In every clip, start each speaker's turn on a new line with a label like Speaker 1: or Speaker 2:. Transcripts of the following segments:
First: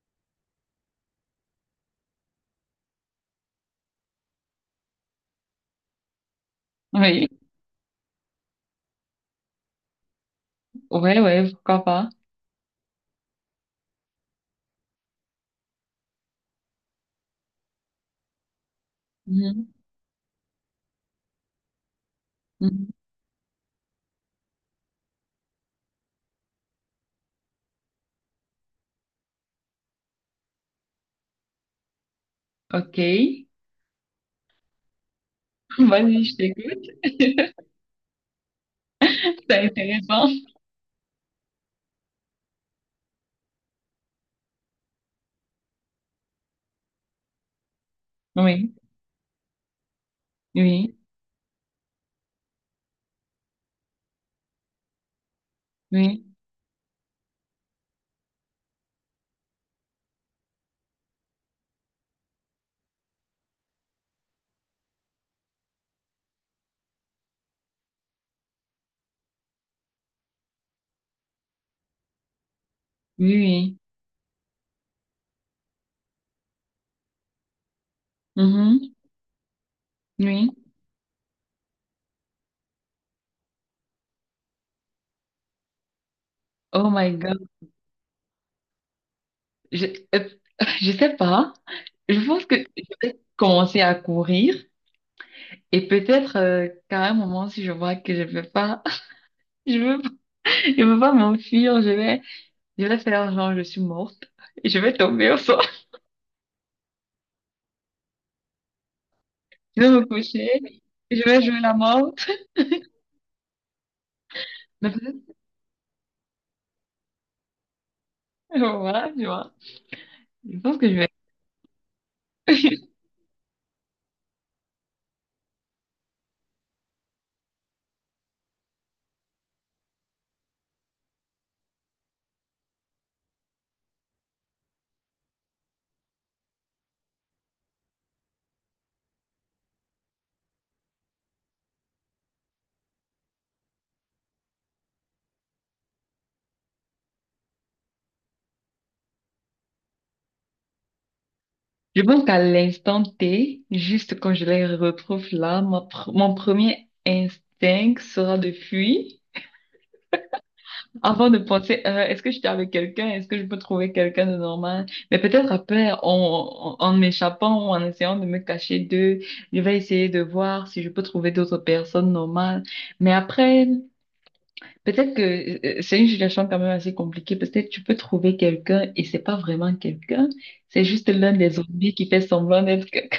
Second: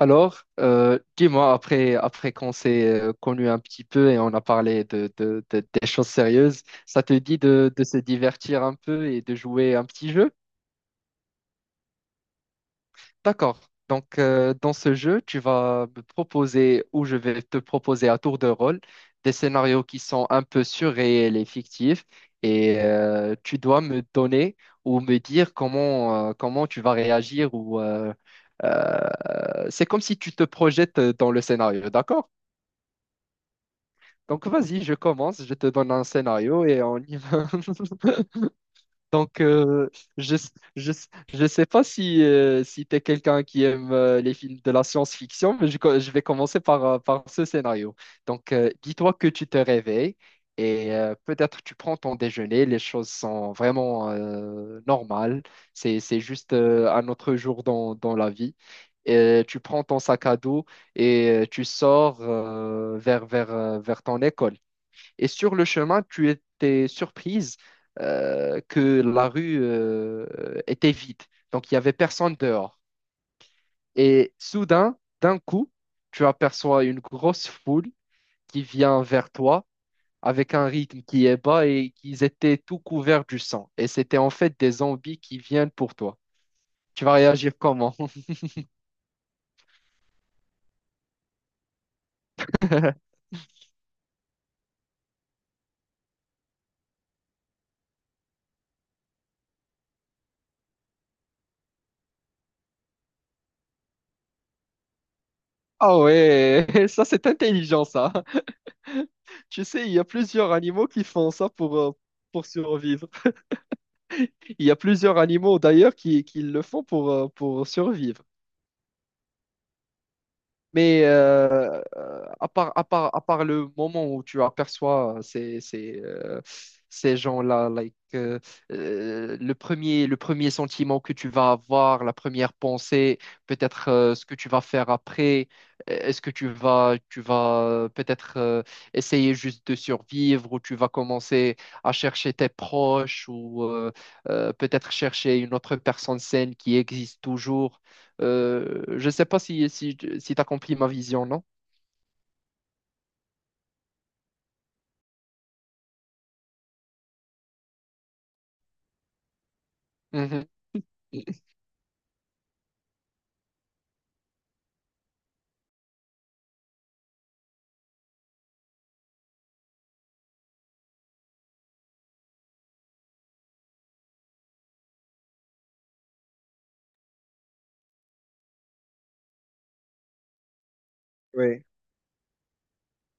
Speaker 1: Alors, dis-moi, après qu'on s'est connu un petit peu et on a parlé de, des choses sérieuses, ça te
Speaker 2: Oui,
Speaker 1: dit de se divertir un peu et de jouer un petit jeu?
Speaker 2: ouais, ouais, pourquoi pas.
Speaker 1: D'accord. Donc, dans ce jeu, tu vas me proposer ou je vais te proposer à tour de rôle des
Speaker 2: Mhm.
Speaker 1: scénarios qui sont un peu surréels et fictifs et
Speaker 2: Mhm.
Speaker 1: tu dois me donner ou me dire comment, comment tu vas réagir ou euh, c'est comme si tu te projettes dans le scénario, d'accord?
Speaker 2: Ok,
Speaker 1: Donc vas-y, je commence, je te donne un
Speaker 2: vas-y, je
Speaker 1: scénario et
Speaker 2: t'écoute.
Speaker 1: on y va. Donc
Speaker 2: C'est intéressant.
Speaker 1: je je je sais pas si si tu es quelqu'un qui aime les films de la science-fiction, mais je, je vais commencer par par ce scénario. Donc
Speaker 2: Oui,
Speaker 1: dis-toi que tu te réveilles et
Speaker 2: oui,
Speaker 1: peut-être tu prends ton déjeuner, les choses sont vraiment normales, c'est
Speaker 2: oui,
Speaker 1: juste un autre jour dans la vie. Et tu prends ton sac à dos et tu sors vers ton école. Et sur le chemin, tu étais surprise que la rue était vide. Donc, il n'y avait personne dehors.
Speaker 2: oui, oui.
Speaker 1: Et soudain, d'un coup, tu aperçois une grosse foule qui
Speaker 2: Mhm.
Speaker 1: vient vers toi
Speaker 2: Oui.
Speaker 1: avec un rythme qui est bas et qu'ils étaient tout couverts du sang. Et c'était en fait des zombies qui viennent pour toi.
Speaker 2: Oh
Speaker 1: Tu
Speaker 2: my
Speaker 1: vas
Speaker 2: God.
Speaker 1: réagir comment?
Speaker 2: Je, euh, je sais pas. Je pense que je vais peut-être commencer à courir et peut-être qu'à un moment, si je vois que je peux pas, je veux, je veux pas m'enfuir, je vais faire genre je suis morte. Et je vais tomber au sol.
Speaker 1: Ah ouais, ça c'est intelligent ça. Tu
Speaker 2: Je
Speaker 1: sais,
Speaker 2: vais
Speaker 1: il y
Speaker 2: me
Speaker 1: a
Speaker 2: coucher.
Speaker 1: plusieurs animaux qui
Speaker 2: Et je
Speaker 1: font
Speaker 2: vais
Speaker 1: ça
Speaker 2: jouer la morte.
Speaker 1: pour survivre. Il y a
Speaker 2: Mais
Speaker 1: plusieurs animaux d'ailleurs qui le font pour survivre.
Speaker 2: voilà, tu vois. Je pense que je
Speaker 1: Mais
Speaker 2: vais...
Speaker 1: à part le moment où tu aperçois ces gens-là, like, le premier sentiment que tu vas avoir, la première pensée, peut-être ce que tu vas faire après, est-ce que tu vas, peut-être essayer juste de survivre ou tu vas commencer à chercher tes proches ou peut-être chercher une autre personne saine qui existe toujours. Je sais pas si tu accomplis ma vision, non?
Speaker 2: Je pense qu'à l'instant T, juste quand je les retrouve là, mon premier instinct sera de fuir.
Speaker 1: Mhm.
Speaker 2: Avant de penser, est-ce que j'étais avec quelqu'un? Est-ce que je peux trouver quelqu'un de normal? Mais peut-être après, en m'échappant ou en essayant de me cacher d'eux, je vais essayer de voir si je peux trouver d'autres personnes normales. Mais après, peut-être que c'est une situation quand même assez compliquée. Peut-être tu peux trouver quelqu'un et c'est pas vraiment quelqu'un, c'est juste l'un des
Speaker 1: Oui,
Speaker 2: zombies qui fait semblant d'être quelqu'un.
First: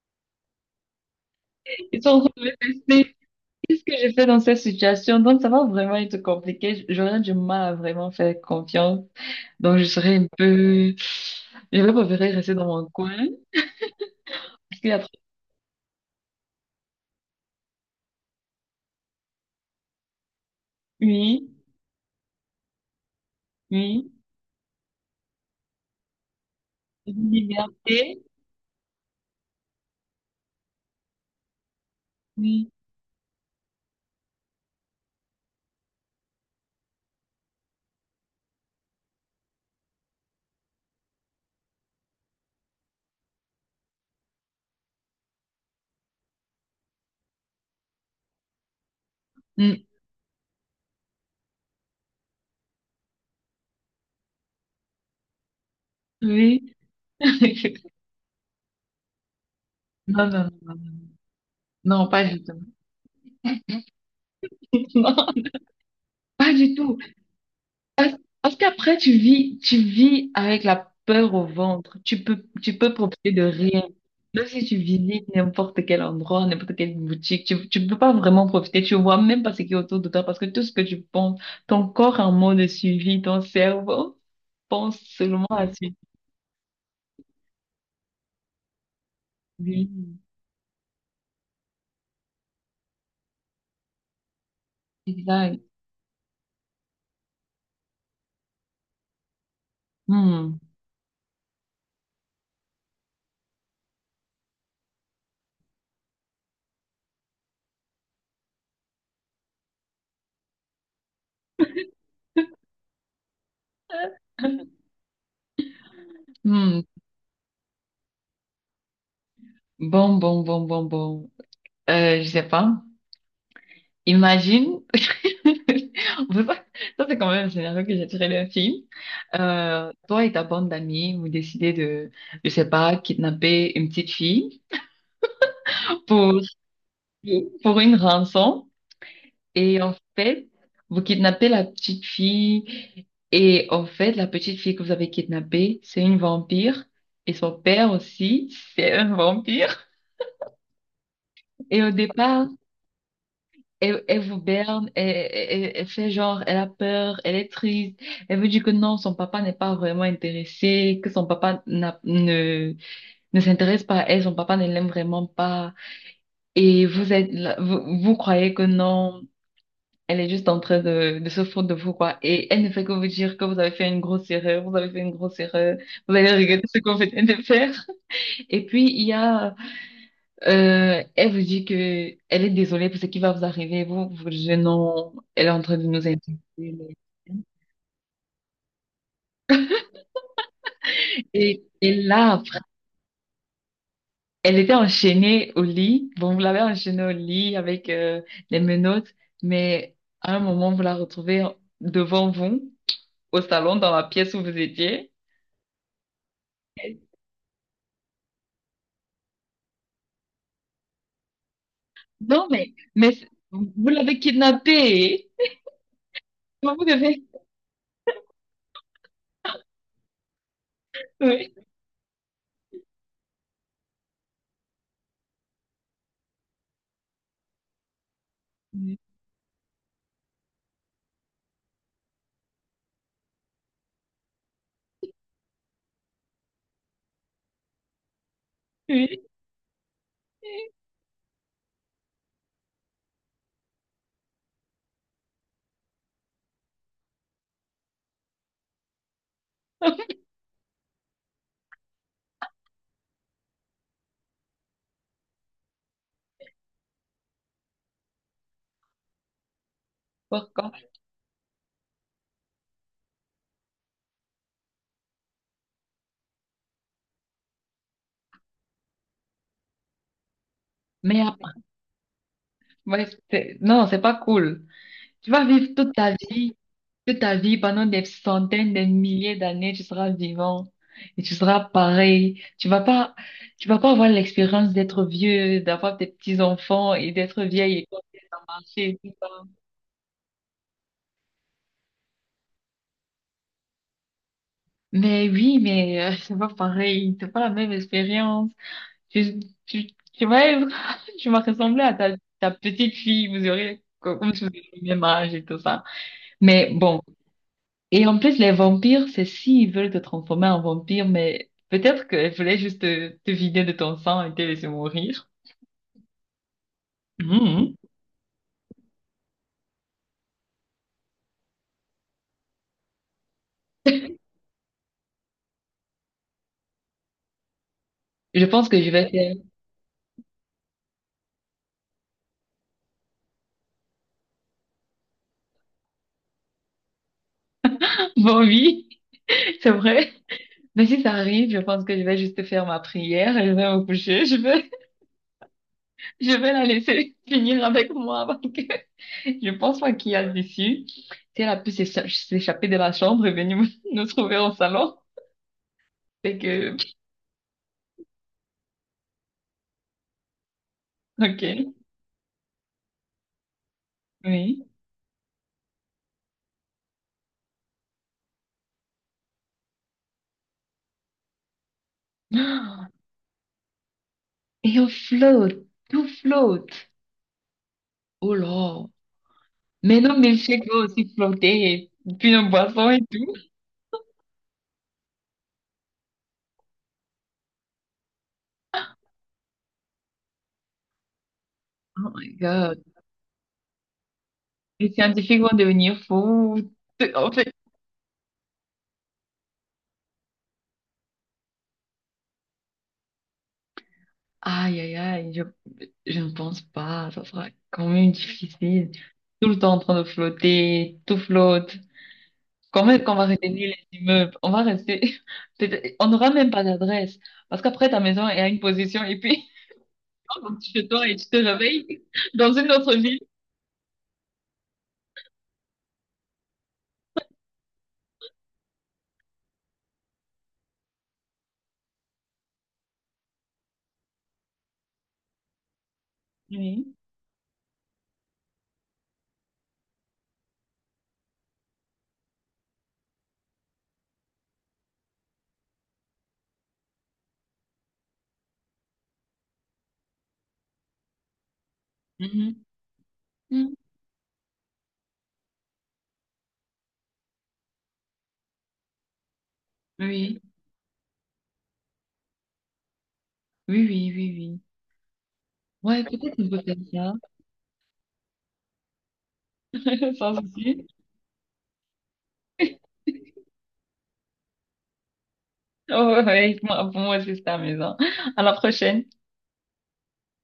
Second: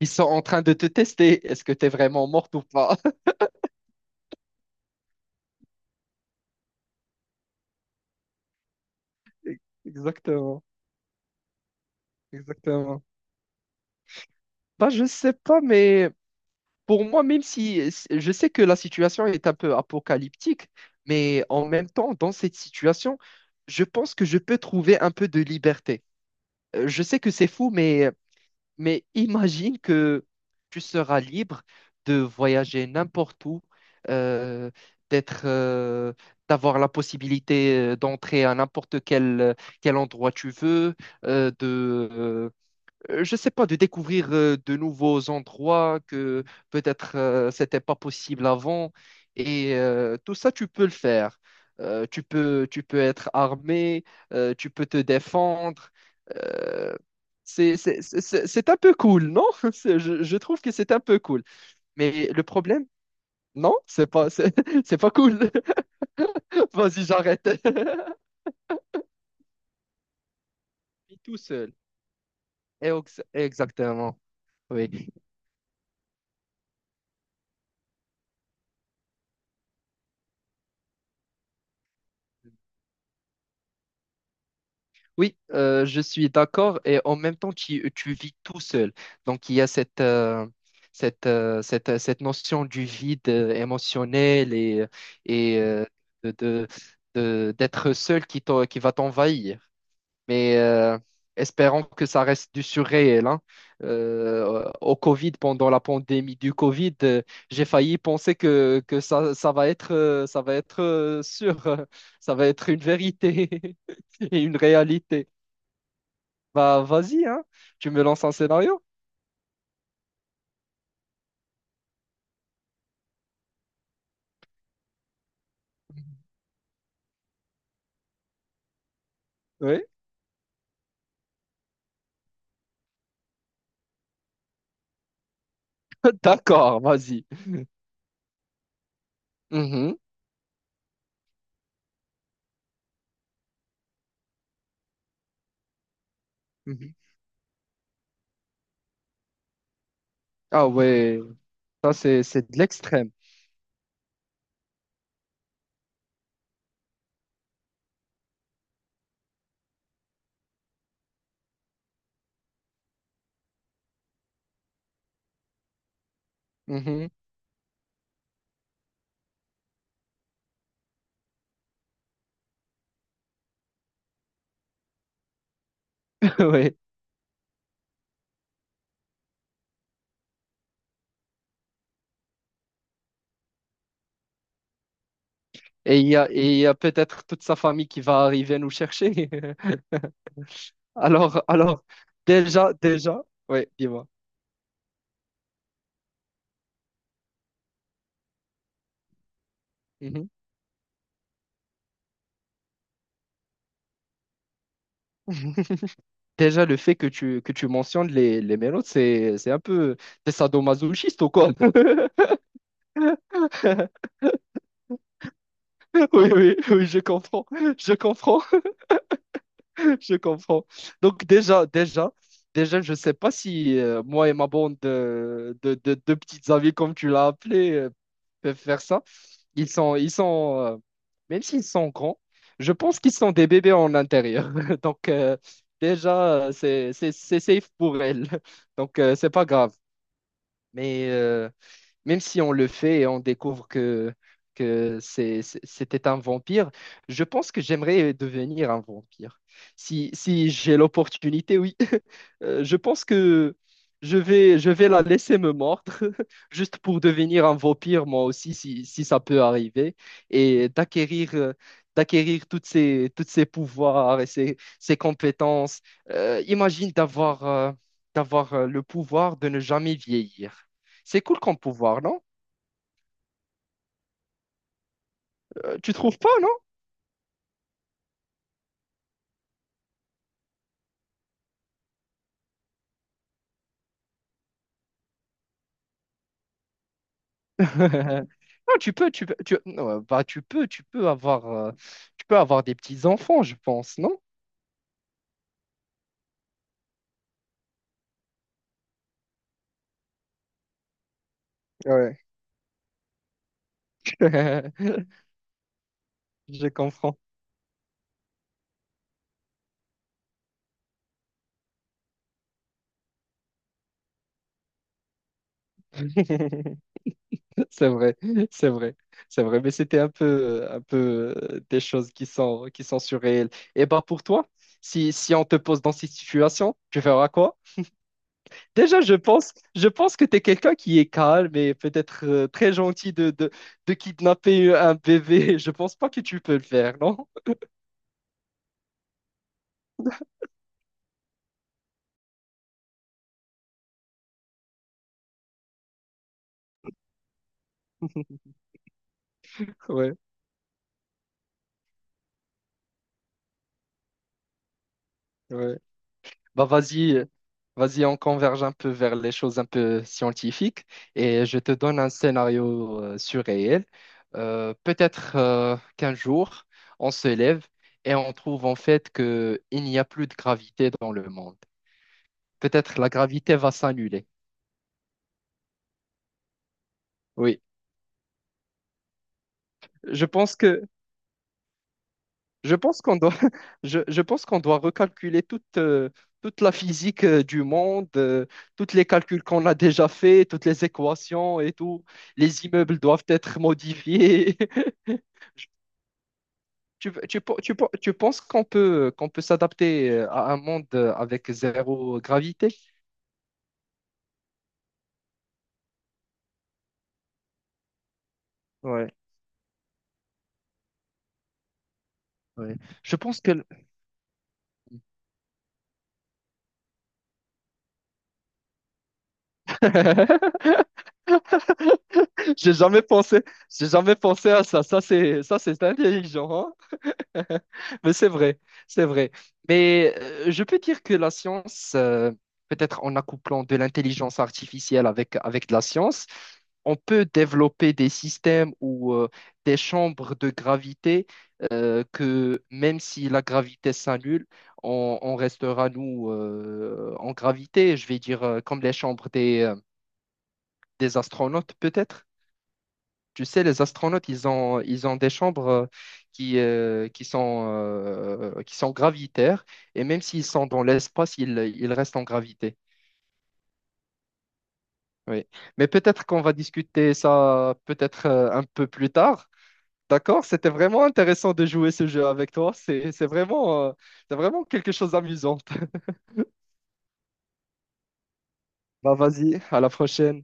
Speaker 1: ils sont en train de te tester. Est-ce que tu es
Speaker 2: Ils sont en
Speaker 1: vraiment
Speaker 2: train de
Speaker 1: morte
Speaker 2: me
Speaker 1: ou pas?
Speaker 2: tester. Qu'est-ce que j'ai fait dans cette situation? Donc ça va vraiment être compliqué. J'aurais du mal à vraiment faire confiance. Donc je serais un
Speaker 1: Exactement,
Speaker 2: peu, je vais préférer rester dans mon
Speaker 1: exactement.
Speaker 2: coin. Parce
Speaker 1: Bah,
Speaker 2: qu'il y a
Speaker 1: je sais pas, mais pour moi, même si si, je sais que la situation est un peu apocalyptique, mais
Speaker 2: oui,
Speaker 1: en même temps, dans cette situation, je
Speaker 2: oui,
Speaker 1: pense que je peux trouver un peu de liberté. Je sais que c'est fou, mais
Speaker 2: liberté,
Speaker 1: Mais imagine que tu seras libre de
Speaker 2: oui,
Speaker 1: voyager n'importe où, euh, d'être, d'avoir la possibilité d'entrer à n'importe quel, quel endroit tu veux, euh, de, euh, je sais pas, de découvrir de nouveaux endroits que peut-être c'était pas possible avant.
Speaker 2: mm,
Speaker 1: Et tout ça, tu peux le faire. Tu peux être armé, tu peux te défendre.
Speaker 2: oui.
Speaker 1: Euh, c'est- un peu cool, non? C'est-
Speaker 2: Non,
Speaker 1: je
Speaker 2: non,
Speaker 1: trouve que
Speaker 2: non,
Speaker 1: c'est un
Speaker 2: non,
Speaker 1: peu cool.
Speaker 2: non, pas
Speaker 1: Mais
Speaker 2: du
Speaker 1: le
Speaker 2: tout.
Speaker 1: problème, non, c'est pas, c'est, c'est pas
Speaker 2: Non,
Speaker 1: cool.
Speaker 2: pas du tout.
Speaker 1: Vas-y, j'arrête.
Speaker 2: Parce qu'après, tu vis avec la peur
Speaker 1: Tout
Speaker 2: au
Speaker 1: seul.
Speaker 2: ventre. Tu
Speaker 1: Et
Speaker 2: peux profiter de rien.
Speaker 1: exactement.
Speaker 2: Même si tu
Speaker 1: Oui.
Speaker 2: visites n'importe quel endroit, n'importe quelle boutique, tu peux pas vraiment profiter. Tu vois même pas ce qui est autour de toi parce que tout ce que tu penses, ton corps en mode suivi, ton cerveau pense
Speaker 1: Oui,
Speaker 2: seulement à ce
Speaker 1: je suis d'accord. Et en même temps, tu vis tout seul. Donc, il y a cette,
Speaker 2: suivi.
Speaker 1: cette notion du vide émotionnel et
Speaker 2: Exact.
Speaker 1: de, de- d'être seul qui, qui va t'envahir. Mais
Speaker 2: Hmm.
Speaker 1: espérons que ça reste du surréel, hein. Au Covid, pendant la pandémie du Covid, j'ai failli penser que, ça va être, sûr, ça va être une vérité et une réalité.
Speaker 2: Hmm.
Speaker 1: Bah, vas-y, hein. Tu me lances un scénario?
Speaker 2: Bon, bon, bon, bon, bon. Je sais pas. Imagine. On peut pas- Ça, c'est quand même un scénario que j'ai tiré d'un film.
Speaker 1: Oui.
Speaker 2: Toi et ta bande d'amis, vous décidez de, je sais pas, kidnapper une petite fille pour,
Speaker 1: D'accord, vas-y.
Speaker 2: pour une rançon. Et en
Speaker 1: Mhm,
Speaker 2: fait, vous kidnappez la petite fille. Et en fait, la petite fille que vous avez kidnappée, c'est une vampire.
Speaker 1: mhm.
Speaker 2: Et son père aussi, c'est un vampire.
Speaker 1: Ah ouais,
Speaker 2: Et au
Speaker 1: ça c'est
Speaker 2: départ,
Speaker 1: c'est de l'extrême.
Speaker 2: elle vous berne, elle fait genre, elle a peur, elle est triste, elle veut dire que non, son papa n'est pas vraiment intéressé, que son papa ne s'intéresse pas à elle, son papa ne l'aime vraiment pas, et
Speaker 1: Mhm.
Speaker 2: vous, vous croyez que non, elle est juste en train de se foutre de vous, quoi, et elle ne fait que vous dire que vous avez fait une grosse erreur, vous avez fait une grosse erreur, vous allez regretter
Speaker 1: Ouais.
Speaker 2: ce qu'on vous venez de faire. Et puis, il y a elle vous dit que elle est désolée pour ce qui va vous arriver. Vous, vous jeune homme, elle est en train de
Speaker 1: Et
Speaker 2: nous
Speaker 1: il y a,
Speaker 2: insulter.
Speaker 1: et il y a
Speaker 2: Mais-
Speaker 1: peut-être toute sa famille qui va arriver nous chercher. Alors,
Speaker 2: Et,
Speaker 1: alors,
Speaker 2: et là, après,
Speaker 1: déjà, déjà, ouais, dis-moi.
Speaker 2: elle était enchaînée au lit. Bon, vous l'avez enchaînée au lit avec les menottes, mais
Speaker 1: Mhm.
Speaker 2: à un moment, vous la retrouvez devant vous, au salon, dans la pièce où vous étiez.
Speaker 1: Déjà, le fait que tu mentionnes les mélodes, c'est un peu... T'es sadomasochiste ou quoi?
Speaker 2: Non, mais c'est- vous l'avez kidnappée. Vous
Speaker 1: Oui, je
Speaker 2: devez...
Speaker 1: comprends. Je comprends. Je comprends. Donc
Speaker 2: Oui,
Speaker 1: déjà, déjà, déjà, je sais pas si moi et ma bande de, de petites amies, comme tu l'as appelé, peuvent faire ça. Ils sont, même s'ils sont grands, je pense qu'ils sont des bébés en intérieur. Donc déjà, c'est safe pour elles. Donc
Speaker 2: oui.
Speaker 1: c'est pas grave. Mais même si on le fait et on découvre que c'était un vampire, je pense que j'aimerais devenir un vampire. Si j'ai l'opportunité, oui. Je pense que je vais la laisser me mordre, juste pour devenir un vampire, moi aussi, si ça peut arriver, et
Speaker 2: Pourquoi?
Speaker 1: d'acquérir... d'acquérir toutes ces pouvoirs et ces compétences. Imagine d'avoir d'avoir le pouvoir de ne jamais vieillir.
Speaker 2: Mais
Speaker 1: C'est cool
Speaker 2: après,
Speaker 1: comme pouvoir, non?
Speaker 2: ouais, c'est- non, c'est pas cool. Tu vas vivre
Speaker 1: Tu trouves pas, non?
Speaker 2: toute ta vie, pendant des centaines, des milliers d'années, tu seras vivant et tu seras pareil. Tu vas pas avoir l'expérience d'être vieux, d'avoir des petits-enfants et d'être vieille et quand
Speaker 1: Non,
Speaker 2: ça a
Speaker 1: tu
Speaker 2: et
Speaker 1: peux,
Speaker 2: tout
Speaker 1: tu
Speaker 2: ça.
Speaker 1: peux, tu, non, bah, tu peux avoir des petits enfants, je pense, non?
Speaker 2: Mais oui, mais c'est pas pareil, c'est pas la même expérience. Tu, tu, tu vas être, tu vas ressembler à ta,
Speaker 1: Ouais.
Speaker 2: ta petite fille, vous aurez comme si vous aviez le même âge et tout ça.
Speaker 1: Je
Speaker 2: Mais bon.
Speaker 1: comprends.
Speaker 2: Et en plus, les vampires, c'est s'ils veulent te transformer en vampire, mais peut-être qu'elles voulaient juste te, te vider de ton sang et te laisser mourir. Mhm.
Speaker 1: C'est vrai, c'est vrai, c'est vrai. Mais c'était un peu, des choses qui sont surréelles. Et bah pour toi, si on te pose dans cette situation, tu feras quoi?
Speaker 2: Je pense que je
Speaker 1: Déjà,
Speaker 2: vais faire...
Speaker 1: je pense que tu es quelqu'un qui est calme et peut-être très gentil de, de kidnapper un bébé. Je pense pas que tu peux le faire, non?
Speaker 2: Bon, oui, c'est vrai. Mais si ça arrive, je pense que je vais juste faire ma prière et je vais me coucher. Je vais la laisser finir avec moi parce que je pense pas qu'il
Speaker 1: Ouais,
Speaker 2: y a d'issue. Si elle a pu s'écha- s'échapper de la chambre et venir nous trouver au salon,
Speaker 1: ouais.
Speaker 2: c'est
Speaker 1: Bah
Speaker 2: que...
Speaker 1: vas-y, vas-y, on converge un peu vers les choses un peu scientifiques et
Speaker 2: Ok,
Speaker 1: je te donne un scénario surréel.
Speaker 2: oui.
Speaker 1: Peut-être qu'un jour, on se lève et on trouve en fait que il n'y a plus de gravité dans le monde. Peut-être la gravité va s'annuler.
Speaker 2: Et on flotte, tout flotte.
Speaker 1: Oui,
Speaker 2: Oh là. Mais non,
Speaker 1: je
Speaker 2: mais le
Speaker 1: pense
Speaker 2: chèque va
Speaker 1: que
Speaker 2: aussi flotter et puis un
Speaker 1: je
Speaker 2: boisson et
Speaker 1: pense qu'on doit,
Speaker 2: tout.
Speaker 1: je pense qu'on doit recalculer toute, toute la physique du monde, tous les calculs qu'on a déjà faits, toutes les équations et tout.
Speaker 2: Oh my
Speaker 1: Les
Speaker 2: God.
Speaker 1: immeubles doivent être modifiés.
Speaker 2: Les scientifiques vont devenir fous. En fait,
Speaker 1: Tu penses qu'on peut s'adapter à un monde avec zéro gravité?
Speaker 2: aïe, aïe, aïe, je ne pense pas. Ça sera quand même difficile.
Speaker 1: Ouais,
Speaker 2: Tout le temps en train de flotter, tout flotte.
Speaker 1: ouais.
Speaker 2: Comment est-ce qu'on
Speaker 1: Je
Speaker 2: va
Speaker 1: pense que... le-
Speaker 2: retenir les immeubles? On va rester. Peut-être- on n'aura même pas d'adresse. Parce qu'après, ta maison est à une position et puis, on rentre chez toi et tu te réveilles dans une
Speaker 1: J'ai
Speaker 2: autre
Speaker 1: jamais
Speaker 2: ville.
Speaker 1: pensé, j'ai jamais pensé à ça. Ça, c'est intelligent, hein. Mais c'est vrai, c'est vrai. Mais je peux dire que la science, peut-être en accouplant de l'intelligence artificielle avec, avec de la science,
Speaker 2: Oui.
Speaker 1: on peut développer des systèmes ou des chambres de gravité que même si la gravité s'annule, on restera, nous, en gravité. Je vais dire comme les chambres des astronautes, peut-être.
Speaker 2: Mhm.
Speaker 1: Tu sais,
Speaker 2: Mhm.
Speaker 1: les astronautes, ils ont des chambres qui, qui sont gravitaires, et même
Speaker 2: Oui.
Speaker 1: s'ils sont dans l'espace, ils restent en gravité.
Speaker 2: Oui, oui, oui, oui.
Speaker 1: Oui. Mais
Speaker 2: Ouais,
Speaker 1: peut-être
Speaker 2: peut-être
Speaker 1: qu'on
Speaker 2: on
Speaker 1: va
Speaker 2: peut faire ça.
Speaker 1: discuter ça peut-être un peu plus tard.
Speaker 2: Sans
Speaker 1: D'accord? C'était
Speaker 2: souci.
Speaker 1: vraiment intéressant de jouer ce jeu avec toi. C'est vraiment quelque chose d'amusant.
Speaker 2: Oh, ouais, ouais, moi, pour moi, c'est ça, maison. À la prochaine.
Speaker 1: Bah, vas-y, à la prochaine.